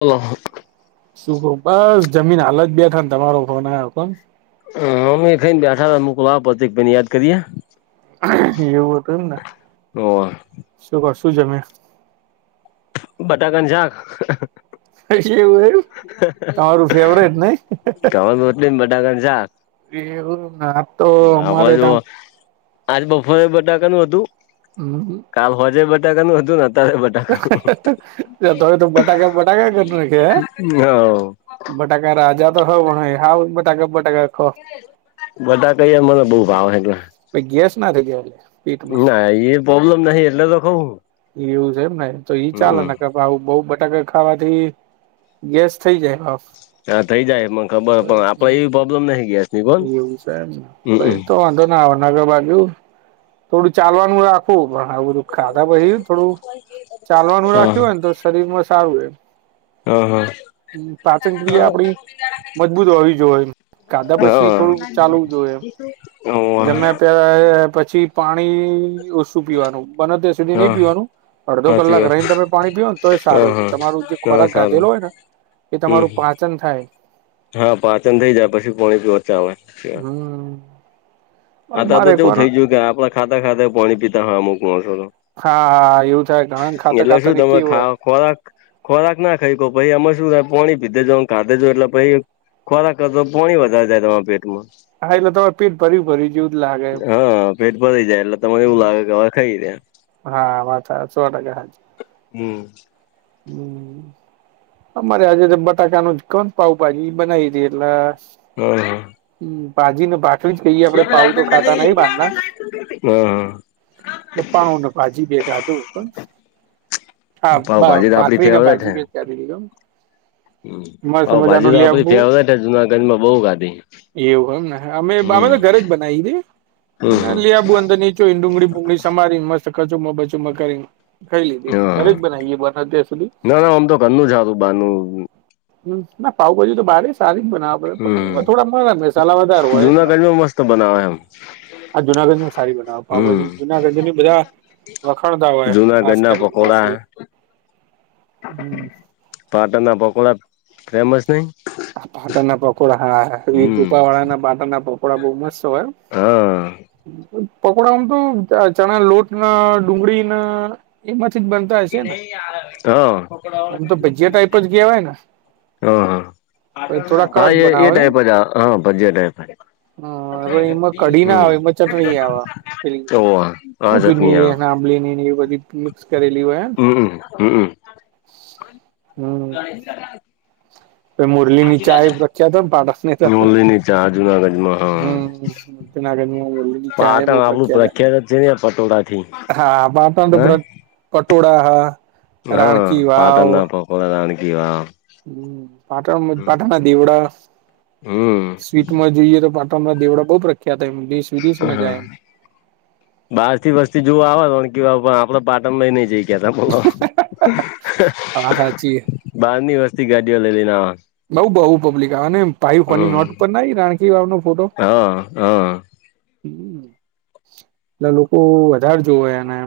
ઓ હ. શું ક બસ જમીન હાલત બેઠ ને તમારો ફોન આવ્યો કોણ. હ અમે ખાઈને બેઠા મક એક બેને યાદ કરીએ. એવવું હત એમને શગ શું જમે. બટાકાનુ શાક. પછી એવું એું તમારું ફેવરેટ નહ. એમ બડાકા શાક. એ એવુંને આપડે જો [unintelligible] આજ બફોરે બટાકાનું હતું હમ કાલ હોજે બટાકાનું હતું ને અત્યારે બટાકા તોવે તો બટાકા બટાકા કરખે હ બટાકા રાજા તો હ ભાઈ હા બટાકા બટાકા ખ બટાકા યાર મને બઉુ ભાવ એટલે પહિ ગેસ ના થઈ ગયા એટલે પીટ ના એ પ્રોબ્લેમ નહી એટલે તો કઉ એવું છે એમ ને તો ઈ હમ ચાલેને આવ બઉ બટાકા ખાવાથી ગેસ થઈ જાય હા થઈ જાય મને ખબર પણ આપડે એવી પ્રોબ્લેમ નઈ ગેસ એવું છે એમને પહિ તો વાંધો જ નહીં ના નગર બાજુ થોડું ચાલવાનું રાખવું પણ આ બધું ખાધા પછી થોડું ચાલવાનું હા રાખ્યું હોય ને તો શરીર માં સારું રે હા એમ પાચન ક્રિયા આપડી મજબૂત હોવી જોઈએ ખાધા પછી થોડું ચાલવું જોઈએ હા હા જમ્યા પછી પાણી ઓછું પીવાનું બને ત્યાં નહી હા પીવાનું અડધો સાચી કલાક વાત રહીને તમે પાણી પીઓ ને તો એ હા સારું હા તમારું જે હા ખોરાક સારું ગાધેલો હોય ને કે હમ તમારું પાચન થાય હા પાચન થઇ જાય પછી [unintelligible] ઓચ આવેે હમ્મ. આ તો જેવું થઇ ગયું કે આપણા ખાતા ખાતે પાણી પીતા હા અમુક છો તો હા હા એવું થાય ઘણા ખાતા એટલે ખાતા શું તમે કીવું ખા હોય ખોરાક ખોરાક ના ખાઈ કો પછી આમે શું થાય પાણી પીધે જો કાધેજો એટલે પછી ખોરાક કરતા તો પાણી વધારે જાય તમારા પેટમાં હા એટલે તમે પીઠ ભરી ભરી ગયું હા પેટ ભરી જાય એટલે તને એવું લાગે કે હવે ખાઈ રહ્યા હા વાત સો ટકા હાચી હમ્મ. અમારે આજે બટાકા નું જ કોન પાઉભાજી બનાવી દે એટલે હા [unintelligible] જ કહીએ આપડે પાાવ તો ખાતા નઈ બારના હા પાવ ને ભાજી બે ખાધું પણ હા પાવ ભાજી તો આપડી ભાખરી ને ફેવરેટ [unintelligible] મસ્ત ભાજી મજાનું તો આપડી લેબુ ફેવરેટ છે જુનાગઢમાં બઉ ખાધી એવું એમ અમે હમ તો ઘરે જ બનાવી દે હમ એને હમ લ આબું અંદર નીંચ ડુંગળી ડુંગળી સમારી કચુમાં બચુમાં કરીને ખાઈ લીધી ઘરે જ હા બનાવી [unintelligible] ના ના આમ તો ઘરનુ જ હારું બારનું હ ના પાઉભાજી તો બારે સારી જ બનાવ હમ [unintelligible] થોડા મસાલા વધાર હોય [unintelligible] જુનાગઢમાં મસ્ત બનાવે એમ આ જુનાગઢમાં સારી હમ બનાવી જુનાગઢની બધા વખાણતા હોય જુનાગઢ ખાસ ના કરીને પકોડા મોસ્ટલી [inaudible] પાટણ ના પકોડા ફેમસ નહી [unintelligible] [unintelligible] ડા હા હમ રૂપા વાળા ના બાટણ ના પપોડા બહ મસ્ત હોય. હા પકોડા આમ તો ચણા લોટ ના ડુંગળી ના એમાંથી બન હ હ આમ તો ભજીયા ટાઈપ જ કહેવાય ને થોડા હા કડક એ એ બનાવે ને ટાઈપ જ હા ટાઈપ હ હવે એમાં કઢી ના હમ આવે એમાં ચટણી આવે પેલી ઓવ આ ચટણી આ ખજૂરની ની બધી મિક્સ કરેલી હોય હમ્મ હમ્મ હમ્મ. મુરલી ની ચા પ્રખ્યા તો બાડકને તો ઓલીની ચા જુનાગઢમાં હા હમ ઉ ચયા બ પાટણ આપડું પ્રખ્યા પ્રખ્યાત જ છે ને પટોળા થી હા હ પાતા પટોળા હા રાણકી વાવ પણ રાણકી વાવ હમ પાટણ પાટણના દીવડા હમ સ્વીટ માં જોઈએ તો પાટણના દેવડા બહુ પ્રખ્યાત એ મ હા બહાર થી વસ્તી જોવ આવે કે પણ આપડ પાટણ નઈ જઈ કોલો હા સાચી બાર ની વસ્તી ગાડીઓ લેલી ના બઉ બહુ પબ્લિક આવે ભાઈ કોની નોટ ઉપર ના રાણખ વા ના હા હા હ એટલે લોકો વધારે જોવવે એને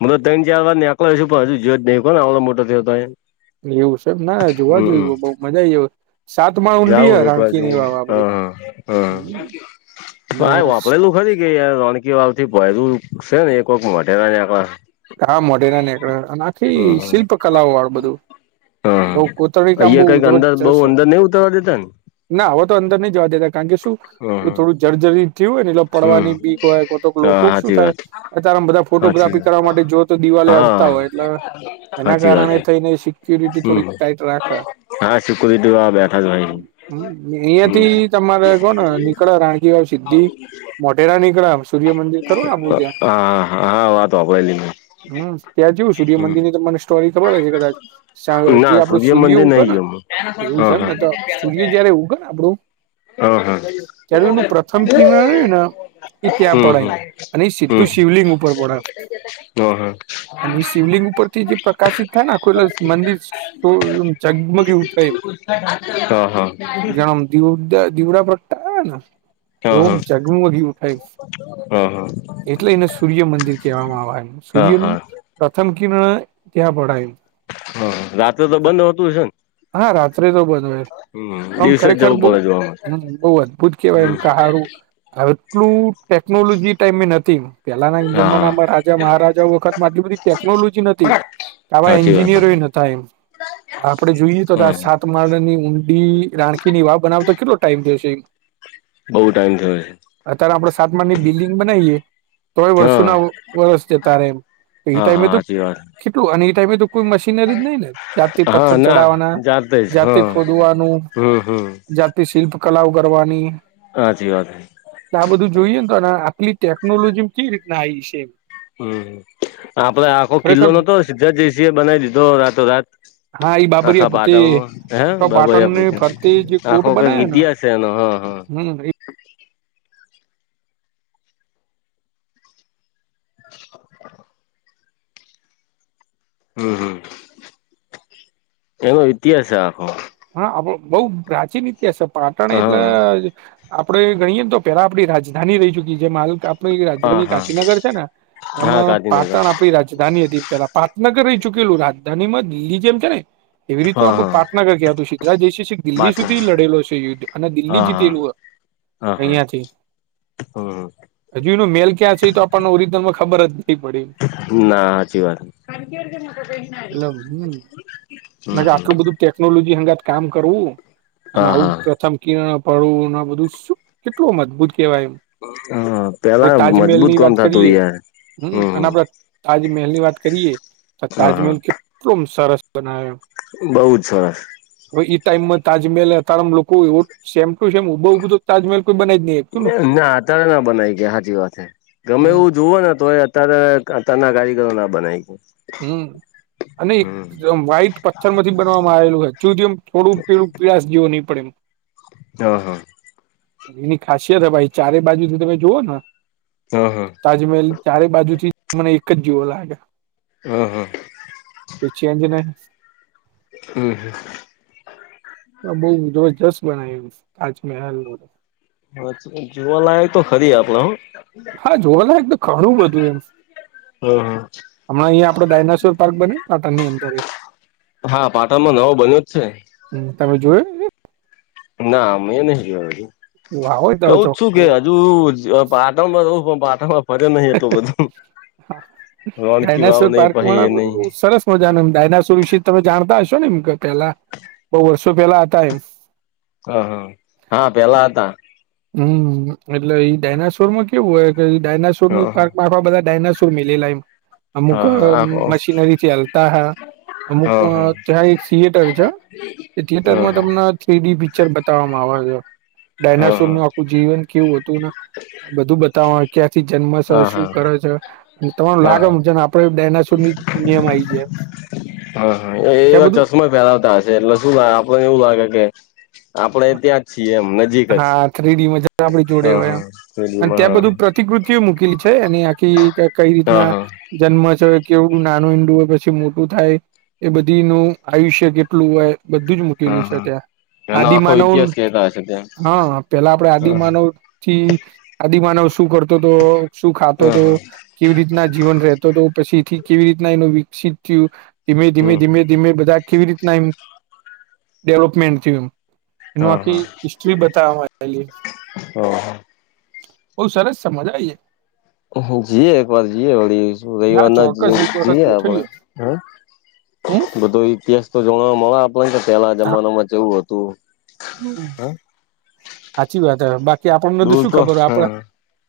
મતબ ત ચાર વા ક પણ હજ જો જ નં કો આવલો મોટો થયો ત એવું છેબ ના જોવા જોયું બઉ મજા આઈ સાત માળ ઊંડી હ જાઉં એક બાજુ રાણકીની હ વાવ આપડી હા હા અને વાપરેલું ખરી કે યાર રણકી વાવથી ભયલું છે ને એક વાખ મોઢેરા આડા હા મોઢેરા નીકળ આખી શિલ્પ કલાઓ વાળું બધું. હા બઉ કોતરણી કામ બહુ અહિયાં કઈક અંદર બહ જબરજસ્ત અંદર નઈ ઉતરવા દેતા ને ના હોવે તો અંદર નઈ જોવા દેતા. કારણ કે શું હમ થોડું જર્જરી થયું હોય ને એટલે હમ પડવાની બીક હોય કો તો હા લોકો શું સાચી થાય વાત અ ત્યારેમે બધા સાચી ફોટોગ્રાફી કરવા માટે જોઓ તો દિવાલે હા અડતા હોય એટલે એના સાચી વાત કારણે થઈને સિક્યોરિટી થોડીક હમ ટાઈટ રાખે. હા સિક્યુરિટી વાળા બેઠા જ હોય હમ અહિયાયાથી તમારે કો નીકળ્યા રાણકી સિદ્ધી મોઢેરા નીકળ્યા. હા હા વાત સાંભળેલી મેં હમ ત્યાં જવું સૂર્યમંદિર ની તમને સ્ટોરી ખબર હશે કદાચ જે ના આપડું સૂર્ય મંદિર ઉગે નહી ને ગયો હું એવું હા છેમ હા ને તો સૂર્ય જયારે ઉગે ને આપડું હમ ત્યારે એનું પ્રથમ હા કિરણ ને હમ એ ત્યાં પડે એમ હમ અને એ સીધું હમ શિવલિંગ ઉપર પડે હમ હમ અને એ શિવલિંગ ઉપરથી જે પ્રકાશિત થાય ને આખું એ મંદિર શમ જગમગ એવું થાય એમ. [unintelligible] હા હા જણ દીવ દીવડા પ્રગટા આવે ને હા હા હા હા હા એવો ચગમું અગી ઉઠાય હા એટલે એને સૂર્યમંદિર કહેવામાં આવે એ હા સૂર્યનું હા પ્રથમ કિરણ ત્યાં પડાય. હા રાત્રે તો બંધ હોતું છે ને! હા રાત્રે તો બધું હોય. હમ પણ આમ દિવસે જ ખરેખર જવું બહ પડે જોવા હ બહ અદભુત કેવાય એમ માટે હારું. આટલું ટેકનોલોજી ટાઈમની નથી પેલાના હા હા જમાનામાં રાજા મહારાજા વખત આટલી બધી ટેકનોલોજી નથી આવા સાચી વાત એન્જિનિયરો ન એમ. આપડે જોઈએ તો આ હમ સાત માળની ઊંડી રાણકી ની વાવ બનાવ તો કેટલો ટાઈમ થયોશે એમ. બહુ ટાઈમ થયો અત્યારે આપડ સાતમાની બિલ્ડિંગ બનાવીએ તો છે હા વર્ષોના વરસ જ તારે એમ એ હા ટાઈમે હા તો સાચી વાત કેટલું અને એ ટાઈમે તો કોઈ મશીન ર નહી ને જાતિ હા પથ્થર ના ચડાવવાના જાતે જ જાતિ હા ખોદવાનું હમ હમ જાતિ શિલ્પ કલાઓ કરવાની. હાચી વાત. આ બધું જોઈએને તો અને આટલી ટેકનોલોજી કેવી રીતના આવી છે એમ. હમ આપડે આખો કિલ્લો ખરેખર નતો સીધાર્થ જયસિહે એ બનાવી દીધો રાતો રાત હા એ બાબરીયા આખા પોતે પાટણમાં આખા પાટણની ફરતે જે કોટ બનાવ્યો [unintelligible] છે, નો હા હા ને હમ હમ હમ એનો ઇતિહાસ આખો હા બો બોવ પ્રાચીન ઇતિહાસ પાટણ એટલે હા આપડે ગણીએેને તો પેલા આપડી રાજધાની રેય ચુકી જે માલ આપણી હા રાજધાની હા ગાંધીનગર છે, ને હા એમાં ગાંધીનગર પાટણ આ રાજધાની હતી પેલા પાટનગર રહી ચૂકેલું રાજધાની માં દિલ્હી જેમ છે, ને એવી રીતનુ હા આપણુ હા પાટનગર ક્યા ગુજરાત [unintelligible] દિલ્હી સુધી પાટનગર લડેલો છે, યુદ્ધ અને દિલ્હી હા હા જીતેલું અહિયાંથી હ. હજુ એનો મેલ ક્યાં છે, તો આપણને ઓરિજિનલમાં ખબર જ નથી પડી ના હાચી વાત એટલે હમ હમ ના કે હમ આટલું બધું ટેકનોલોજી હંગાત કામ કરવું અને હા આવું હા પ્રથમ કિણ પડવુ બધું કેટલું મજબૂત કેવાય એમ હા આપણે પેલા મજબૂત તાજમહેલની વાત ગધાતું કરીએ યાર હમ અને આપડે તાજમહેલની વાત કરીએ તો હા તાજમહેલ હા કેટલો સરસ બનાયો બઉ જ સરસ હવે ઈ ટાઈમમાં તાજમહેલ તારમ લોકો એવો સેમ ટુ સેમ ઉભા ઉધો તાજમહેલ કોઈ બને ના આતારે ના બનાય ગયા હ સાચી વાત છે, ગમે હમ એવું જુવ ને તોએ ત્યારે અતના કારીગરો ના બનાવી હમ અને હમ એકદમ વાાઈટ પથ્થર માંથી બનવામાં આવેલું હોય જોધમ થોડું પેલુ પીલાસ જેવ ની પડે એમ હ હ. એની ખાસિયત હે ભાઈ ચારે બાજુ થી તમે જુઓ ને હ હ. તાજમહેલ ચારે બાજુથી મને એક જ જેવો લાગે હા હા. કોઈ ચેન્જ નય હમ. બોવ જબરજસ્ત બનાય્વુ કાચમહેલ ન તો હ જોવાલાયક તો ખરી આપડે હ હા જોવા લાયક તો ઘણું બધું એમ હમ હ. હમણાં અંયા આપડે ડાયનાસોર પાર્ક બન્યો પાટણની અંદર એ આ પાટણમાં નવો બન્યો જ છે. હમ તમે જોયો? ના મે એ નહી જોયો હજુ આવો તમે ચોક જુઓ [unintelligible] [inaudible] ફરે નહી તો બધું હા રોનકી વાવ ને પહી એ ની હ જાનમ ડાયનાસ વિશે તમે જાણતા હશો ને પેલા? બો વર્ષો પેલા હતા એમ હ હા હા પેલા હતા હમ એટલે ઈ ડાયનાસોર માં કેવું હોય કે ડાયનાસોર નું પા ખમા બધા ડાયનોસર મિલેલા એમ અમુક મશીનરી ચાલતા હા અમુક ત્યાં એક થિયેટર છે. એ થિયેટર માં તમને થ્રીડી પિક્ચર બતાવવામાં આવે છે, હા ડાયનાસોર હા નું આખું જીવન કેવું હતું બધું બતાવ ક્યાંથી જન્મ છે, શું હા કરે છે. અને તમારું હા લાગે છે ને આપડે ડાયનાસોર ની નિયમ આવીયમ હા હા એ એ વા જશો. ફેલાવતા હશે એટલે શું લે આપને એવું લાગે કે આપડે ત્યાં જ છીએ એમ નજીક જ હા થ્રીડી મજા આપ જોડે હા હોય હા અને રેડિયોમાં ત્યાં હા બધું પ્રતિકૃતિઓ મૂકેલી છે અને આખી કઈ હા રીતના હા જન્મ છે કેવડું નાનું ઈંડુ હોય પછી મોટું થાય એ બધી નું આયુષ્ય કેટલું હોય બધું જ લું છે ત્યાં આદિ માનવ તે તો હશે ત્યા હા પેલા આપડે આદિમાનવ થી આદિમાનવ શું કરત શું ખાતો હા હતો હા કેવી રીતના જીવન રહેતો હતો પછી થી કેવી રીતના એનું વિકસિત થયું ધીમે ધીમે હમ ધીમે ધીમે બધા કેવી રીતના એમ ડેવલપમેન્ટ થયું એમ એનું હા આખી હા હિસ્ટ્રી બતાવલી હા હા બહુ સરસ સમજા આવી જઈએ એક વાર જઈએ વળી જાય રવિવાર હા ના ચોક્કસ એક વખત જઈએ આપણે ગોઠવીએ હ હમ બધો ઈતિહાસ તો જોણવા મળે આપ ને પેલા જમાનામાં કે એવું હતું હા સાચી વાત હ બાકી આપણને તો દૂર શું ખબર હો આપડ હા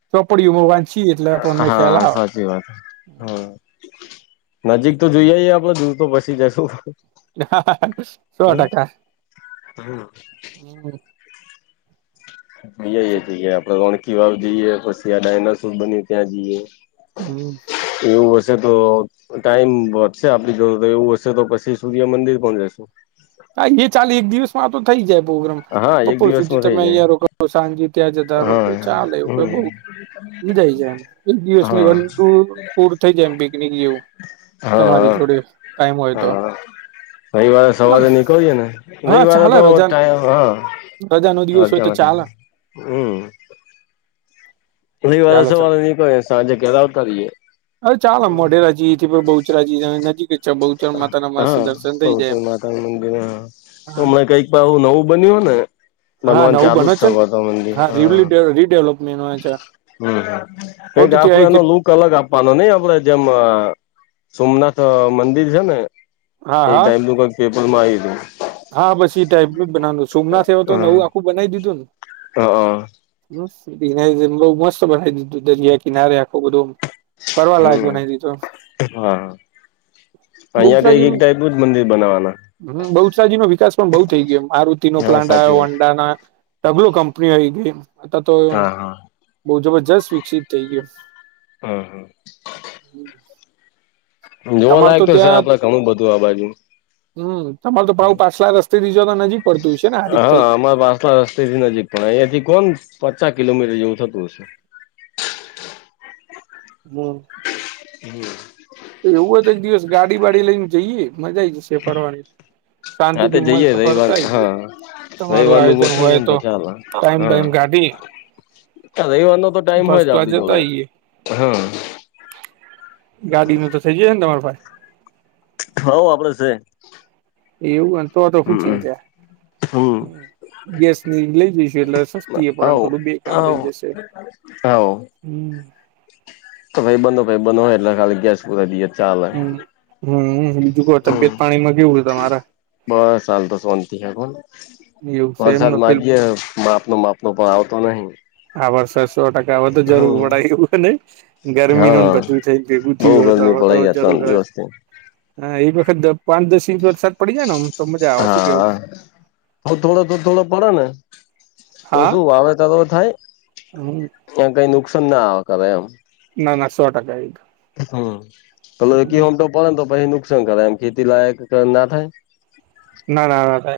ચોપડીયું વાચી હા સાચી વાત હા નજીક તો જોઈએએ આપડે દૂર તો પછી જશું હ સો ટકા હમ અ છે કે આપડે ઓણખી વાવ જઈએ પછી આ ડાયનાસોર બની ત્યાં જઈએ હમ એવું હશે તો ટાઈમ વધશે આપણી જો એવું હશે તો પછી સૂર્ય મંદિર પણ જશું હા એ ચાલે એક દિવસ આ તો થઈ જાય પ્રોગ્રામ હા એક બપોર સુધી દિવસમાં થઇ તમે જાય અહં રો કરો સાંજે ત્યાં જતા રહો તો હા ચાલે એવું કે બઉ હમ જાય જાય એમ એક દિવસની હા વન ટુ ટુર થઇ જાય એમ પિકનિક જેવું તમારી હા જોડે ટાઈમ હોય તો હા રવિવારે સવારે નીકળીયે ને હા રવિવારે ચાલે તો રજા ટાઈમ રજા નો હા દિવસ રજ હોય મ તો ચાલે હમ ઘણી વાર ચાલ ચાલ સવારે નીકળે સાંજે ઘેર આવતા રહીએ અરે ચાલ મોઢેરાજી પણ બહુ ચરા નજીક છે બહુચર માતા ના મસ્ત હા દર્શન થઈ બહતે જાય માતાનું મંદિર હ એમ હમને કંઈકું નવું બન્યું હો ને હા બનવાન નવું જાલુ જ બને છે ને થકો હતો મંદિર હા રીડેવલપમેન્ટ છે હમ હ એ તો ગાખું આનો ત્યાં લ અલગ આપવાનો નહ આપડે જેમ સોમનાથ મંદિર છે ને હા એ હા ટાઈમ તો કઈક પેપર માં આવી હતું હા બસ એ ટાઈપ ન જ બનાવાનું સોમનાથ થવા તો નવું આખું બનાવી દીધું ને હ હ હા હ બ મસ્ત બનાવી દીધું દરિયા કિનારે આખું બધું ફરવા લાયક હમ બનાવી દીધો હા અહિયાં બહુચરા જે કઈક એમ એક ટાઈપ નું જ મંદિર બનાવાના હ બહુજ નો વિકાસ પણ બહુ થઈ ગયો એ આરુતિ નો હા પ્લાન્ટ સાચી આ્યો વાત અંડા ના ડબલો કંપની આઈ ગઈ અ તો હા હા બહુ જબરજસ્ત વિકસિત થઈ ગયયો હા હમ હમ. જોવા લાયક તો સર આપડે ઘણું બધું આ બાજુ. હમ તમાર તો હમ ભાવ પાછલા રસ્તેથી જો તો નજીક પડતું હોય છે ને હારીત થઈ. અમારા વાસણા છે જે નજીક પણ અહંયાથી કોન પચ્ચા કિલોમીટર જેવું થતું હશે. હમ્મ. હમ્મ. તો એવું હોય તો એક દિવસ ગાડી વાડી લઈને જઈએ મજા આઈ જશે ફરવાની. હા તે શાંતિથી જઈએ મસ્ત રવિવાર ફરતા આઈએ. હા તમારું રવિવારનું આયોજન ગોઠવીએ હોય ને તો ચાલે ટાઈમ વાઈમ કાઢી તા રવીવારનો તો ટાઈમ હોય જ આપડી જોડે, હા. ગાડી નો તો થઇ જાયે ને તમાર પાહે? હઉ આપડે છે. એવું હો ને તો તો હું હમ ચિંતા. હમ હમ્મ. ગેસ ની લઇ જઈશું એટલે સસ્તી એ પણ થોડું બે કામ થઇ જશે. હઓ. હમ્મ. તો ભાઈ બનો ભાઈ બનો હોય એટલે ખાલી ગેસ દઈએ ચાલે. હમ્મ બીજું કો તબિયત હમ પાણીમાં કેવું છે તમારે? બસ આલ તો શાંતિ હૈ કોને એવું છે વરસાદ એમને પેલું માંગીએ માપનો માપ તો પણ આવતો નહી. આ વર્ષ સો ટકા તો જરૂર હમ પડઆયુ હો નહી. ગરમીનું હા બધું થઈ ભેગું બહુ થયું હું થીયું એટલે ગરમી હવે તો પડે યાર જરૂર ત્રણ રહે દિવસથી હા, એક વખત પાંચ દસ ઇંચ વરસાદ પડી જાય ને આમ તો મજા આવે શું કેવું હા હ હો થોડો તો થોડો પડે ને તો શું વાવેત દગો થાય હમ્મ. ત્યાં કઈ નુકસાન ના આવે કર એમ. ના ના સો ટકા એ તો. હમ્મ, પહેલો કે હું તો પડેને તો પછી નુકસાન કરાય એમ ખેતી લાયક કે ના થાય. ના ના ના થાય.